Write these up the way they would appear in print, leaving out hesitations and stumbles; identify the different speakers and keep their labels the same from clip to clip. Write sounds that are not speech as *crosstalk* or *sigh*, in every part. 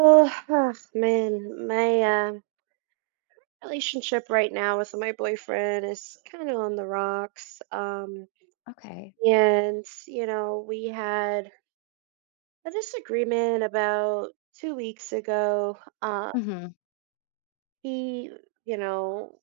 Speaker 1: Oh, *sighs* man, my relationship right now with my boyfriend is kind of on the rocks.
Speaker 2: Okay.
Speaker 1: And, you know, we had a disagreement about 2 weeks ago.
Speaker 2: Mhm.
Speaker 1: He, you know,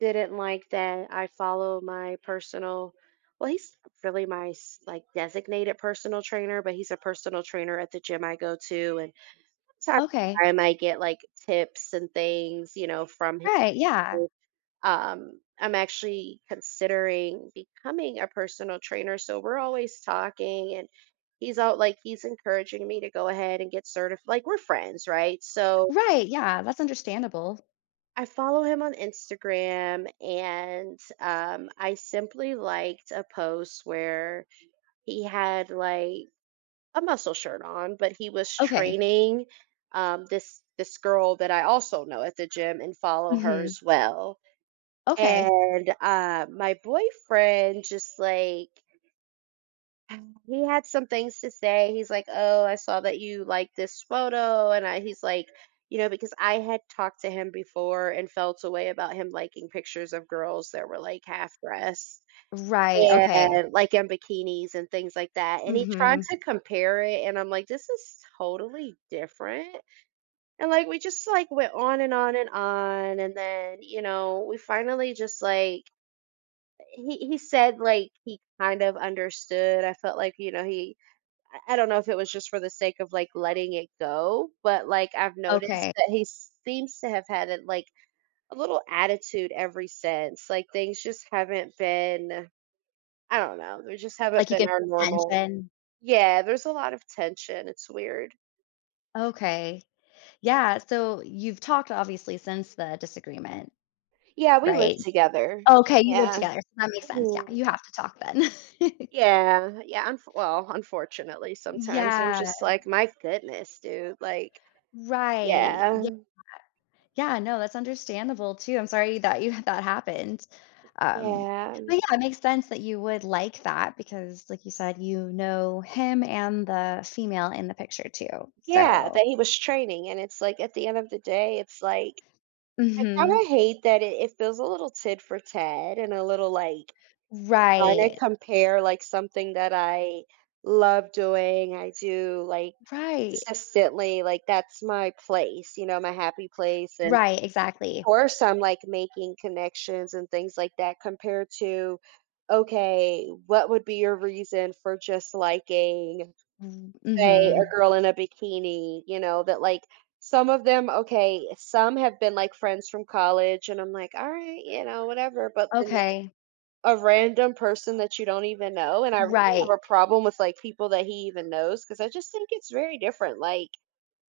Speaker 1: didn't like that I follow my personal, well, he's not really my like designated personal trainer, but he's a personal trainer at the gym I go to. And time
Speaker 2: Okay.
Speaker 1: to time I get like tips and things, you know, from him.
Speaker 2: Right, yeah.
Speaker 1: I'm actually considering becoming a personal trainer. So we're always talking and he's out like he's encouraging me to go ahead and get certified. Like we're friends, right? So
Speaker 2: Right, yeah, that's understandable.
Speaker 1: I follow him on Instagram and I simply liked a post where he had like a muscle shirt on, but he was
Speaker 2: Okay.
Speaker 1: training this girl that I also know at the gym and follow her
Speaker 2: Mhm.
Speaker 1: as well.
Speaker 2: Okay.
Speaker 1: And my boyfriend just like *sighs* he had some things to say. He's like, "Oh, I saw that you like this photo." And I, he's like, you know, because I had talked to him before and felt a way about him liking pictures of girls that were like half dressed
Speaker 2: Right, okay.
Speaker 1: and like in bikinis and things like that, and he tried
Speaker 2: Mhm.
Speaker 1: to compare it, and I'm like, this is totally different. And like we just like went on and on and on, and then you know we finally just like he said like he kind of understood. I felt like, you know, he I don't know if it was just for the sake of like letting it go, but like I've noticed
Speaker 2: Okay.
Speaker 1: that he seems to have had a, like a little attitude ever since. Like things just haven't been, I don't know, they just haven't
Speaker 2: Like, you
Speaker 1: been
Speaker 2: can
Speaker 1: our
Speaker 2: pay
Speaker 1: normal.
Speaker 2: attention.
Speaker 1: Yeah, there's a lot of tension. It's weird.
Speaker 2: Okay. Yeah, so you've talked, obviously, since the disagreement,
Speaker 1: Yeah, we live
Speaker 2: right?
Speaker 1: together.
Speaker 2: Okay, you live
Speaker 1: Yeah.
Speaker 2: together, so that makes sense, yeah,
Speaker 1: Mhm.
Speaker 2: you have to talk then. *laughs*
Speaker 1: Yeah, yeah. Unf Well, unfortunately, sometimes I'm
Speaker 2: Yeah,
Speaker 1: just like, my goodness, dude. Like,
Speaker 2: right.
Speaker 1: yeah.
Speaker 2: Yeah, no, that's understandable too. I'm sorry that you *laughs* had that happened. Um,
Speaker 1: Yeah,
Speaker 2: but yeah, it makes sense that you would like that because, like you said, you know him and the female in the picture too.
Speaker 1: yeah,
Speaker 2: So,
Speaker 1: that he was training, and it's like at the end of the day, it's like I kind
Speaker 2: hmm
Speaker 1: of hate that it feels a little tit for tat and a little like trying to
Speaker 2: right,
Speaker 1: compare like something that I love doing, I do like
Speaker 2: right,
Speaker 1: consistently, like that's my place, you know, my happy place, and
Speaker 2: right,
Speaker 1: of
Speaker 2: exactly.
Speaker 1: course I'm like making connections and things like that compared to okay, what would be your reason for just liking? Say
Speaker 2: hmm
Speaker 1: a girl in a bikini, you know, that like some of them, okay, some have been like friends from college, and I'm like, all right, you know, whatever. But then like
Speaker 2: Okay,
Speaker 1: a random person that you don't even know. And I really
Speaker 2: right.
Speaker 1: have a problem with like people that he even knows because I just think it's very different. Like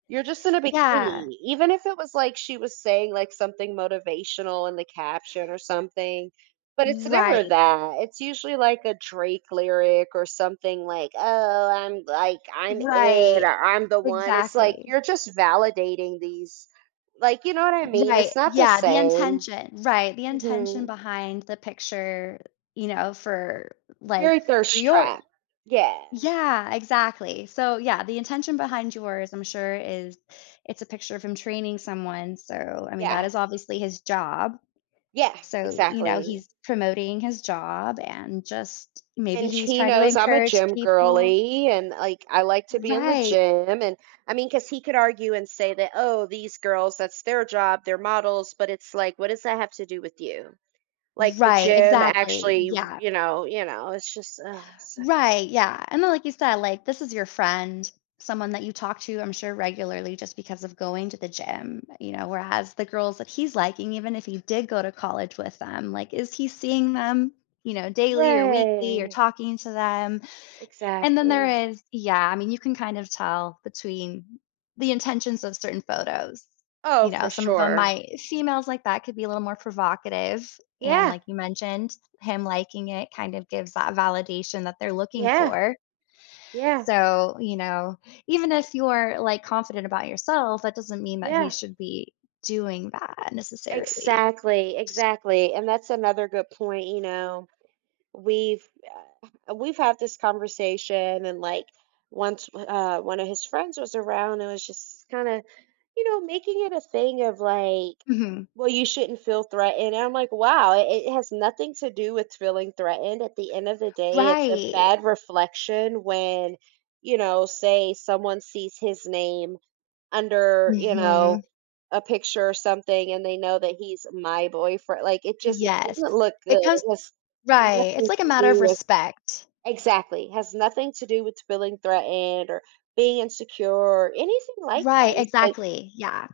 Speaker 1: you're just in a
Speaker 2: Yeah,
Speaker 1: bikini. Even if it was like she was saying like something motivational in the caption or something, but it's
Speaker 2: right,
Speaker 1: never that. It's usually like a Drake lyric or something like, "Oh, I'm like I'm
Speaker 2: right,
Speaker 1: it. Or, I'm the one." It's like
Speaker 2: exactly.
Speaker 1: you're just validating these like, you know what I mean?
Speaker 2: Right,
Speaker 1: It's not the
Speaker 2: yeah, the
Speaker 1: same.
Speaker 2: intention right, the intention
Speaker 1: Mhm.
Speaker 2: behind the picture, you know, for, like,
Speaker 1: Very
Speaker 2: for
Speaker 1: thirst
Speaker 2: your
Speaker 1: trap. Yeah.
Speaker 2: Yeah, exactly. So, yeah, the intention behind yours, I'm sure, is it's a picture of him training someone, so, I mean, that
Speaker 1: Yeah.
Speaker 2: is obviously his job.
Speaker 1: Yeah,
Speaker 2: So, you know,
Speaker 1: exactly.
Speaker 2: he's promoting his job and just maybe
Speaker 1: And
Speaker 2: he's
Speaker 1: he
Speaker 2: trying to
Speaker 1: knows I'm a
Speaker 2: encourage
Speaker 1: gym
Speaker 2: people.
Speaker 1: girly and, like, I like to be in the
Speaker 2: Right,
Speaker 1: gym, and I mean, because he could argue and say that, "Oh, these girls, that's their job, they're models," but it's like, what does that have to do with you? Like, the
Speaker 2: right,
Speaker 1: gym
Speaker 2: exactly,
Speaker 1: actually,
Speaker 2: yeah.
Speaker 1: you know, it's just, ugh, it's like
Speaker 2: Right, yeah, and then like you said, like, this is your friend, someone that you talk to, I'm sure, regularly just because of going to the gym, you know, whereas the girls that he's liking, even if he did go to college with them, like, is he seeing them, you know, daily or weekly or
Speaker 1: right.
Speaker 2: talking to them? And then
Speaker 1: Exactly.
Speaker 2: there is, yeah, I mean, you can kind of tell between the intentions of certain photos.
Speaker 1: Oh,
Speaker 2: You know,
Speaker 1: for
Speaker 2: some of them,
Speaker 1: sure.
Speaker 2: might females like that could be a little more provocative, and
Speaker 1: Yeah.
Speaker 2: like you mentioned, him liking it kind of gives that validation that they're looking
Speaker 1: Yeah.
Speaker 2: for.
Speaker 1: Yeah.
Speaker 2: So, you know, even if you're, like, confident about yourself, that doesn't mean that he
Speaker 1: Yeah.
Speaker 2: should be doing that necessarily.
Speaker 1: Exactly, exactly, and that's another good point, you know. We've we've had this conversation and like once one of his friends was around, it was just kind of you know making it a thing of like,
Speaker 2: Mhm.
Speaker 1: well, you shouldn't feel threatened, and I'm like, wow, it has nothing to do with feeling threatened. At the end of the day, it's a
Speaker 2: Right.
Speaker 1: bad reflection when you know say someone sees his name under, you know,
Speaker 2: Mhm.
Speaker 1: a picture or something, and they know that he's my boyfriend. Like, it just it
Speaker 2: Yes.
Speaker 1: doesn't look good.
Speaker 2: It comes
Speaker 1: It has
Speaker 2: Right, it's
Speaker 1: nothing
Speaker 2: like a
Speaker 1: to
Speaker 2: matter of
Speaker 1: do with.
Speaker 2: respect.
Speaker 1: Exactly. It has nothing to do with feeling threatened or being insecure or anything like
Speaker 2: Right,
Speaker 1: that. It's like,
Speaker 2: exactly. Yeah.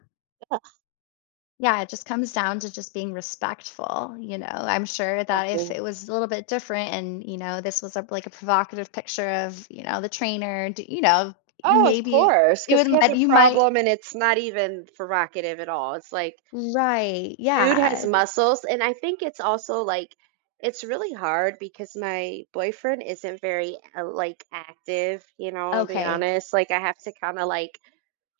Speaker 2: Yeah, it just comes down to just being respectful, you know. I'm sure
Speaker 1: I
Speaker 2: that if
Speaker 1: mean,
Speaker 2: it was a little bit different and, you know, this was a like a provocative picture of, you know, the trainer, d you know,
Speaker 1: oh, of
Speaker 2: maybe
Speaker 1: course,
Speaker 2: it
Speaker 1: because
Speaker 2: would
Speaker 1: he has
Speaker 2: might
Speaker 1: a
Speaker 2: you might
Speaker 1: problem and it's not even provocative at all. It's like,
Speaker 2: right,
Speaker 1: dude
Speaker 2: yeah,
Speaker 1: has
Speaker 2: it just
Speaker 1: muscles. And I think it's also, like it's really hard because my boyfriend isn't very, like, active, you know, I'll be
Speaker 2: okay.
Speaker 1: honest, like, I have to kinda, like,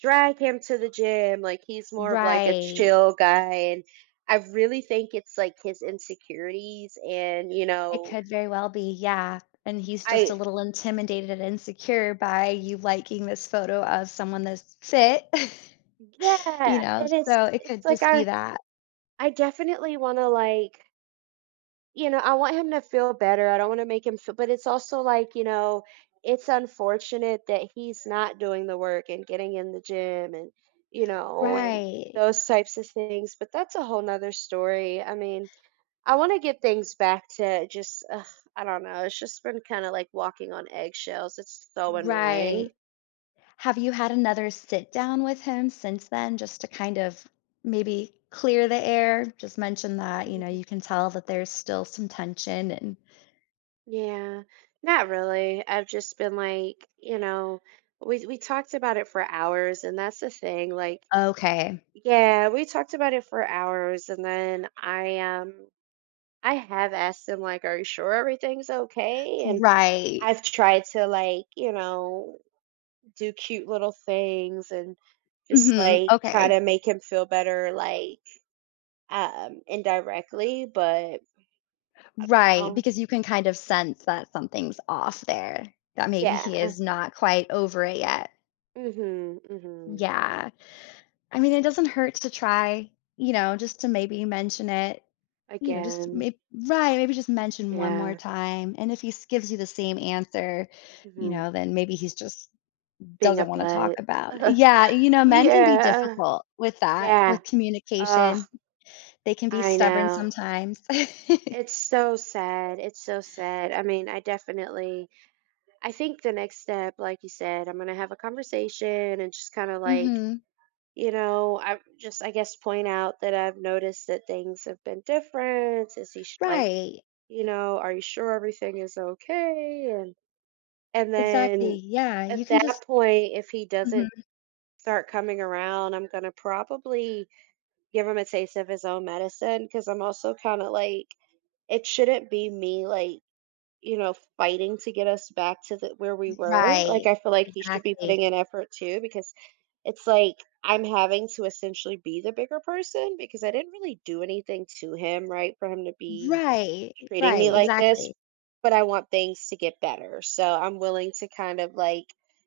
Speaker 1: drag him to the gym, like, he's more of, like, a
Speaker 2: Right.
Speaker 1: chill guy, and I really think it's, like, his insecurities and, you
Speaker 2: It
Speaker 1: know,
Speaker 2: could very well be, yeah, and he's just a
Speaker 1: I
Speaker 2: little intimidated and insecure by you liking this photo of someone that's fit, *laughs* you
Speaker 1: Yeah,
Speaker 2: know,
Speaker 1: and it's
Speaker 2: so it
Speaker 1: it's
Speaker 2: could
Speaker 1: like
Speaker 2: just be
Speaker 1: I
Speaker 2: that.
Speaker 1: I definitely wanna, like, you know, I want him to feel better. I don't want to make him feel, but it's also like, you know, it's unfortunate that he's not doing the work and getting in the gym and, you know, and
Speaker 2: Right.
Speaker 1: those types of things. But that's a whole nother story. I mean, I want to get things back to just, ugh, I don't know. It's just been kind of like walking on eggshells. It's so
Speaker 2: Right.
Speaker 1: annoying.
Speaker 2: Have you had another sit down with him since then just to kind of maybe clear the air? Just mention that, you know,
Speaker 1: Mhm.
Speaker 2: you can tell that there's still some tension and
Speaker 1: Yeah, not really. I've just been like, you know, we talked about it for hours, and that's the thing. Like,
Speaker 2: okay.
Speaker 1: yeah, we talked about it for hours, and then I have asked him like, are you sure everything's okay? And
Speaker 2: Right.
Speaker 1: I've tried to like, you know, do cute little things and just
Speaker 2: Mhm.
Speaker 1: like try
Speaker 2: Okay.
Speaker 1: to make him feel better like indirectly, but
Speaker 2: Right,
Speaker 1: oh
Speaker 2: because you can kind of sense that something's off there. That maybe he
Speaker 1: yeah.
Speaker 2: is not quite over it yet.
Speaker 1: Mhm. Mhm.
Speaker 2: Yeah. I mean, it doesn't hurt to try, you know, just to maybe mention it, you know, just
Speaker 1: Again.
Speaker 2: maybe, right, maybe just mention one more
Speaker 1: Yeah.
Speaker 2: time. And if he gives you the same answer, you
Speaker 1: Mhm.
Speaker 2: know, then maybe he's just
Speaker 1: Being a
Speaker 2: doesn't want to talk
Speaker 1: butt.
Speaker 2: about it.
Speaker 1: *laughs*
Speaker 2: Yeah, you know, men can be
Speaker 1: Yeah.
Speaker 2: difficult with that,
Speaker 1: Yeah.
Speaker 2: with
Speaker 1: Oh,
Speaker 2: communication. They can be
Speaker 1: I
Speaker 2: stubborn
Speaker 1: know.
Speaker 2: sometimes.
Speaker 1: It's
Speaker 2: *laughs*
Speaker 1: so sad. It's so sad. I mean, I definitely I think the next step, like you said, I'm gonna have a conversation and just kind of like,
Speaker 2: hmm
Speaker 1: you know, I just I guess point out that I've noticed that things have been different. Is he like,
Speaker 2: Right.
Speaker 1: you know, are you sure everything is okay? And
Speaker 2: Exactly.
Speaker 1: then
Speaker 2: Yeah. You
Speaker 1: at
Speaker 2: can
Speaker 1: that
Speaker 2: just,
Speaker 1: point, if he doesn't
Speaker 2: Mhm.
Speaker 1: start coming around, I'm gonna probably give him a taste of his own medicine because I'm also kind of like, it shouldn't be me like you know, fighting to get us back to the where we were. Like,
Speaker 2: Right.
Speaker 1: I feel like he should be
Speaker 2: Exactly.
Speaker 1: putting in effort too, because it's like I'm having to essentially be the bigger person because I didn't really do anything to him, right? For him to be
Speaker 2: Right.
Speaker 1: treating me
Speaker 2: Right.
Speaker 1: like this,
Speaker 2: Exactly.
Speaker 1: but I want things to get better. So I'm willing to kind of like,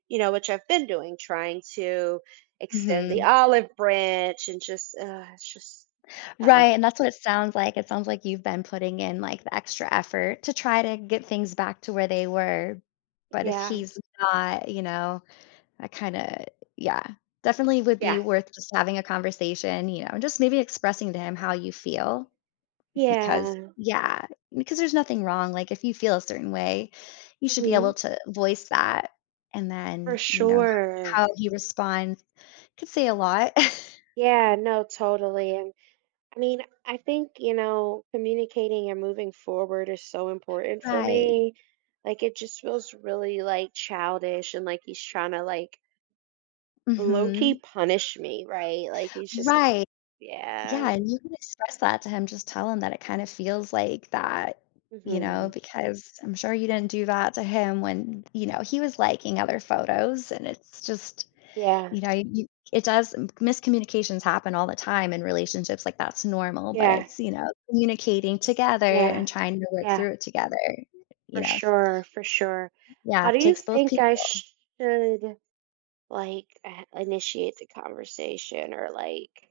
Speaker 1: you know, which I've been doing, trying to extend the
Speaker 2: hmm
Speaker 1: olive branch and just, it's just
Speaker 2: Right,
Speaker 1: tough.
Speaker 2: and that's what it sounds like. It sounds like you've been putting in, like, the extra effort to try to get things back to where they were, but if
Speaker 1: Yeah.
Speaker 2: he's not, you know, that kinda yeah, definitely would be
Speaker 1: Yeah.
Speaker 2: worth just having a conversation, you know, and just maybe expressing to him how you feel because
Speaker 1: Yeah.
Speaker 2: yeah, because there's nothing wrong, like, if you feel a certain way, you should be
Speaker 1: Mhm.
Speaker 2: able to voice that, and
Speaker 1: For
Speaker 2: then, you know,
Speaker 1: sure.
Speaker 2: how he responds could say a lot. *laughs*
Speaker 1: Yeah, no, totally. And I mean, I think, you know, communicating and moving forward is so important for
Speaker 2: Right,
Speaker 1: me. Like it just feels really like childish and like he's trying to like low key
Speaker 2: mhm.
Speaker 1: punish me, right? Like he's just
Speaker 2: Right.
Speaker 1: yeah.
Speaker 2: Yeah, and you can express that to him, just tell him that it kinda feels like that, you
Speaker 1: Hmm.
Speaker 2: know, because I'm sure you didn't do that to him when, you know, he was liking other photos, and it's just,
Speaker 1: Yeah.
Speaker 2: you know, you it does miscommunications happen all the time in relationships, like, that's normal, but
Speaker 1: Yeah.
Speaker 2: it's, you know, communicating together and
Speaker 1: Yeah.
Speaker 2: trying to work
Speaker 1: Yeah.
Speaker 2: through it together, you
Speaker 1: For
Speaker 2: know,
Speaker 1: sure, for sure.
Speaker 2: yeah,
Speaker 1: How
Speaker 2: it
Speaker 1: do you
Speaker 2: takes both
Speaker 1: think
Speaker 2: people.
Speaker 1: I should like initiate the conversation or like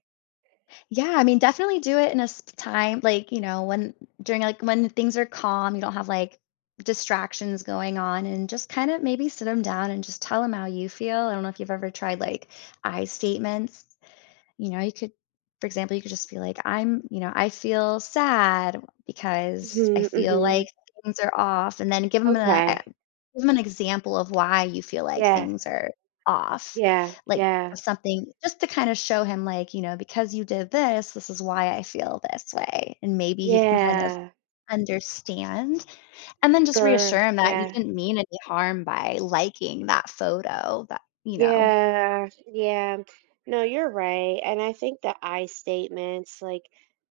Speaker 2: Yeah, I mean, definitely do it in a time like, you know, when during like when things are calm, you don't have like distractions going on, and just kind of maybe sit them down and just tell them how you feel. I don't know if you've ever tried like I statements. You know, you could, for example, you could just be like, I'm, you know, I feel sad because I
Speaker 1: hmm
Speaker 2: feel like
Speaker 1: hmm
Speaker 2: things are off, and then give them a
Speaker 1: okay.
Speaker 2: Give Give 'em an example of why you feel like
Speaker 1: Yeah.
Speaker 2: things are off,
Speaker 1: Yeah,
Speaker 2: like, or
Speaker 1: yeah,
Speaker 2: something just to kinda show him, like, you know, "Because you did this, this is why I feel this way," and maybe he can kind of
Speaker 1: yeah,
Speaker 2: understand, and then just
Speaker 1: sure,
Speaker 2: reassure him that you
Speaker 1: yeah,
Speaker 2: didn't mean any harm by liking that photo, that you know.
Speaker 1: yeah, yeah. No, you're right. And I think the I statements, like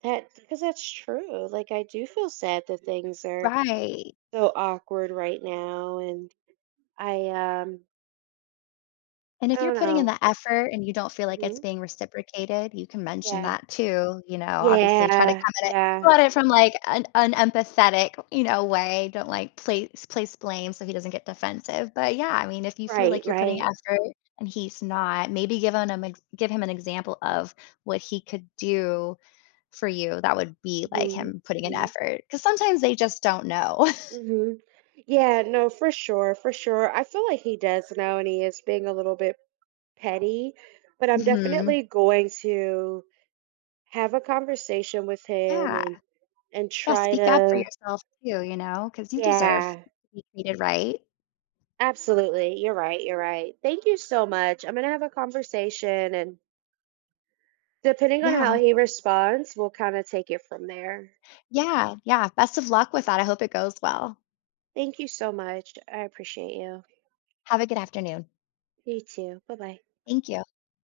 Speaker 1: that, because that's true. Like, I do feel sad that things are
Speaker 2: Right.
Speaker 1: so awkward right now. And I, um,
Speaker 2: And
Speaker 1: I
Speaker 2: if you're
Speaker 1: don't
Speaker 2: putting in
Speaker 1: know.
Speaker 2: the effort and you don't feel like it's
Speaker 1: Hmm.
Speaker 2: being reciprocated, you can mention
Speaker 1: Yeah,
Speaker 2: that too, you know, obviously try to
Speaker 1: yeah,
Speaker 2: come at it
Speaker 1: yeah,
Speaker 2: go at it from like an empathetic, you know, way. Don't like place blame so he doesn't get defensive. But yeah, I mean, if you feel
Speaker 1: right,
Speaker 2: like you're putting
Speaker 1: right.
Speaker 2: effort and he's not, maybe give him an example of what he could do for you that would be like
Speaker 1: Hmm.
Speaker 2: him putting an
Speaker 1: Hmm.
Speaker 2: effort because sometimes they just don't know. *laughs*
Speaker 1: Hmm. Yeah, no, for sure, for sure. I feel like he does know, and he is being a little bit petty, but I'm
Speaker 2: Mhm.
Speaker 1: definitely going to have a conversation with him
Speaker 2: Yeah.
Speaker 1: and
Speaker 2: Yeah,
Speaker 1: try
Speaker 2: speak up for
Speaker 1: to
Speaker 2: yourself too, you know, because you deserve to
Speaker 1: yeah,
Speaker 2: be treated right.
Speaker 1: absolutely. You're right, you're right. Thank you so much. I'm going to have a conversation, and depending on
Speaker 2: Yeah, I
Speaker 1: how
Speaker 2: hope
Speaker 1: he responds, we'll kind of take it from there.
Speaker 2: Yeah, yeah, best of luck with that, I hope it goes well.
Speaker 1: Thank you so much. I appreciate you.
Speaker 2: Have a good afternoon.
Speaker 1: You too. Bye-bye.
Speaker 2: Thank you.